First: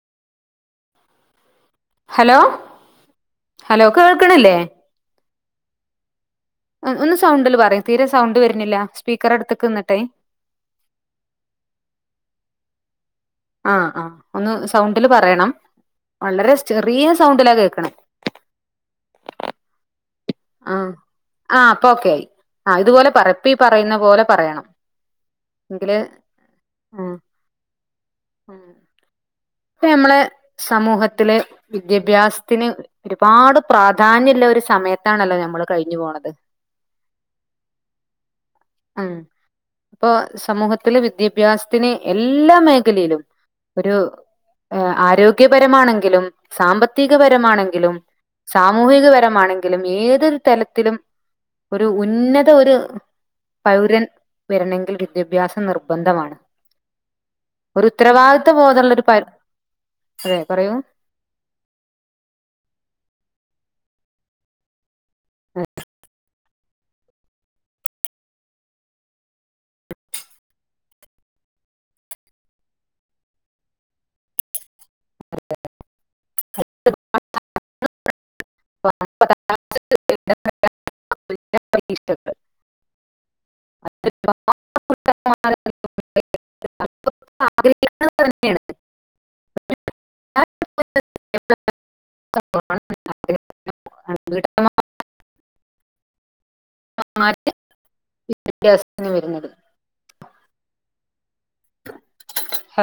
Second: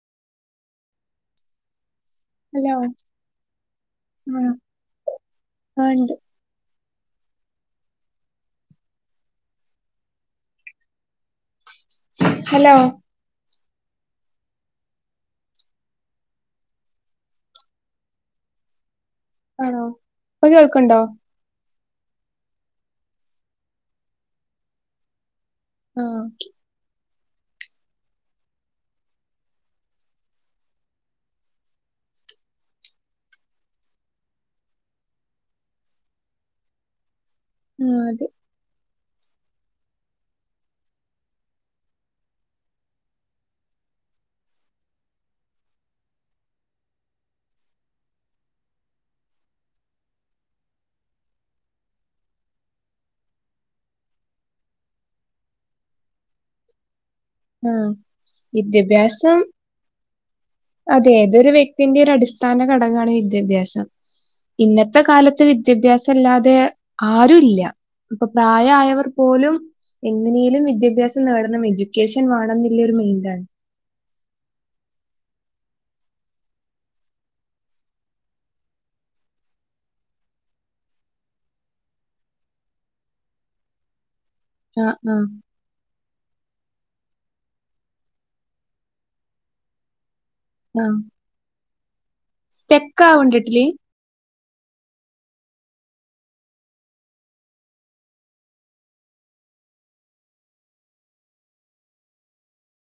Hello hello ആഹ് കേൾക്ക്ണ്ല്ലേ ആ ഇണ്ട് മ് ഒന്ന് സൗണ്ട്ല് പറി തീരെ സൗണ്ട് വര്നില്ല സ്പീക്കറെടുത്ത്ക്ക് ന്ന്ട്ടെ ഹലോ ആഹ് ആ ഒന്ന് സൗണ്ടില് പറയണം വളരെ ചെറിയ സൗണ്ടിലാ കേൾക്ക്ണേ ആണോ പ്പ ആഹ് കേൾക്ക്ണ്ടോ ആഹ് പ്പോക്കെ ആയി ആ ഇത് പോലെ പറ പ്പീ പറയുന്ന പോലെ പറയണം ങ്കില് ആഹ് ഉം ഉം ഇപ്പമ്മളെ സമൂഹത്തില് വിദ്യാഭ്യാസത്തിന്- ഒരുപാട് പ്രാധാന്യള്ളൊര് സമയത്താണല്ലോ നമ്മള് കഴിഞ്ഞു പോണത് ആത് ഉം പ്പൊ സമൂഹത്തില് വിദ്യാഭ്യാസത്തിന് എല്ലാ മേ കലയിലും ഒരു ഏ ആരോഗ്യപരമാണെങ്കിലും സാമ്പത്തികപരമാണെങ്കിലും സാമൂഹികപരമാണെങ്കിലും ഏതൊരു തലത്തിലും ഒരു ഉന്നത ഒര്- പൗരൻ വരണെങ്കിൽ വിദ്യഭ്യാസം നിർബന്ധമാണ്. ആഹ് ഒരുത്തരവാദിത്വ ബോധള്ളൊരു പ തെ പറയൂ അതേ ഏതൊരു വ്യക്തിന്റിം ഒരടിസ്ഥാന ഘടകാണ് വിദ്യാഭ്യാസം ഇന്നത്തെ കാലത്ത് വിദ്യാഭ്യാസല്ലാതെ ആരുല്ല പ്പൊ പ്രായായവർ പോലും എങ്ങനേലും വിദ്യാഭ്യാസം നേടണം എഡ്യൂക്കേഷൻ വാണംന്ന്ല്ലൊരു മെയിന്റാണ് [unintelligible] [unintelligible] ആഹ് ആഹ് [inaudible] ആഗ്രഹിക്ക്ന്നതെന്നേണ്. ആഹ് സ്റ്റെക്കാവ്ണ്ട്ട്ട്ലി [unintelligible] [inaudible] വിദ്യാഭ്യാസത്തിന് വരുന്നത്.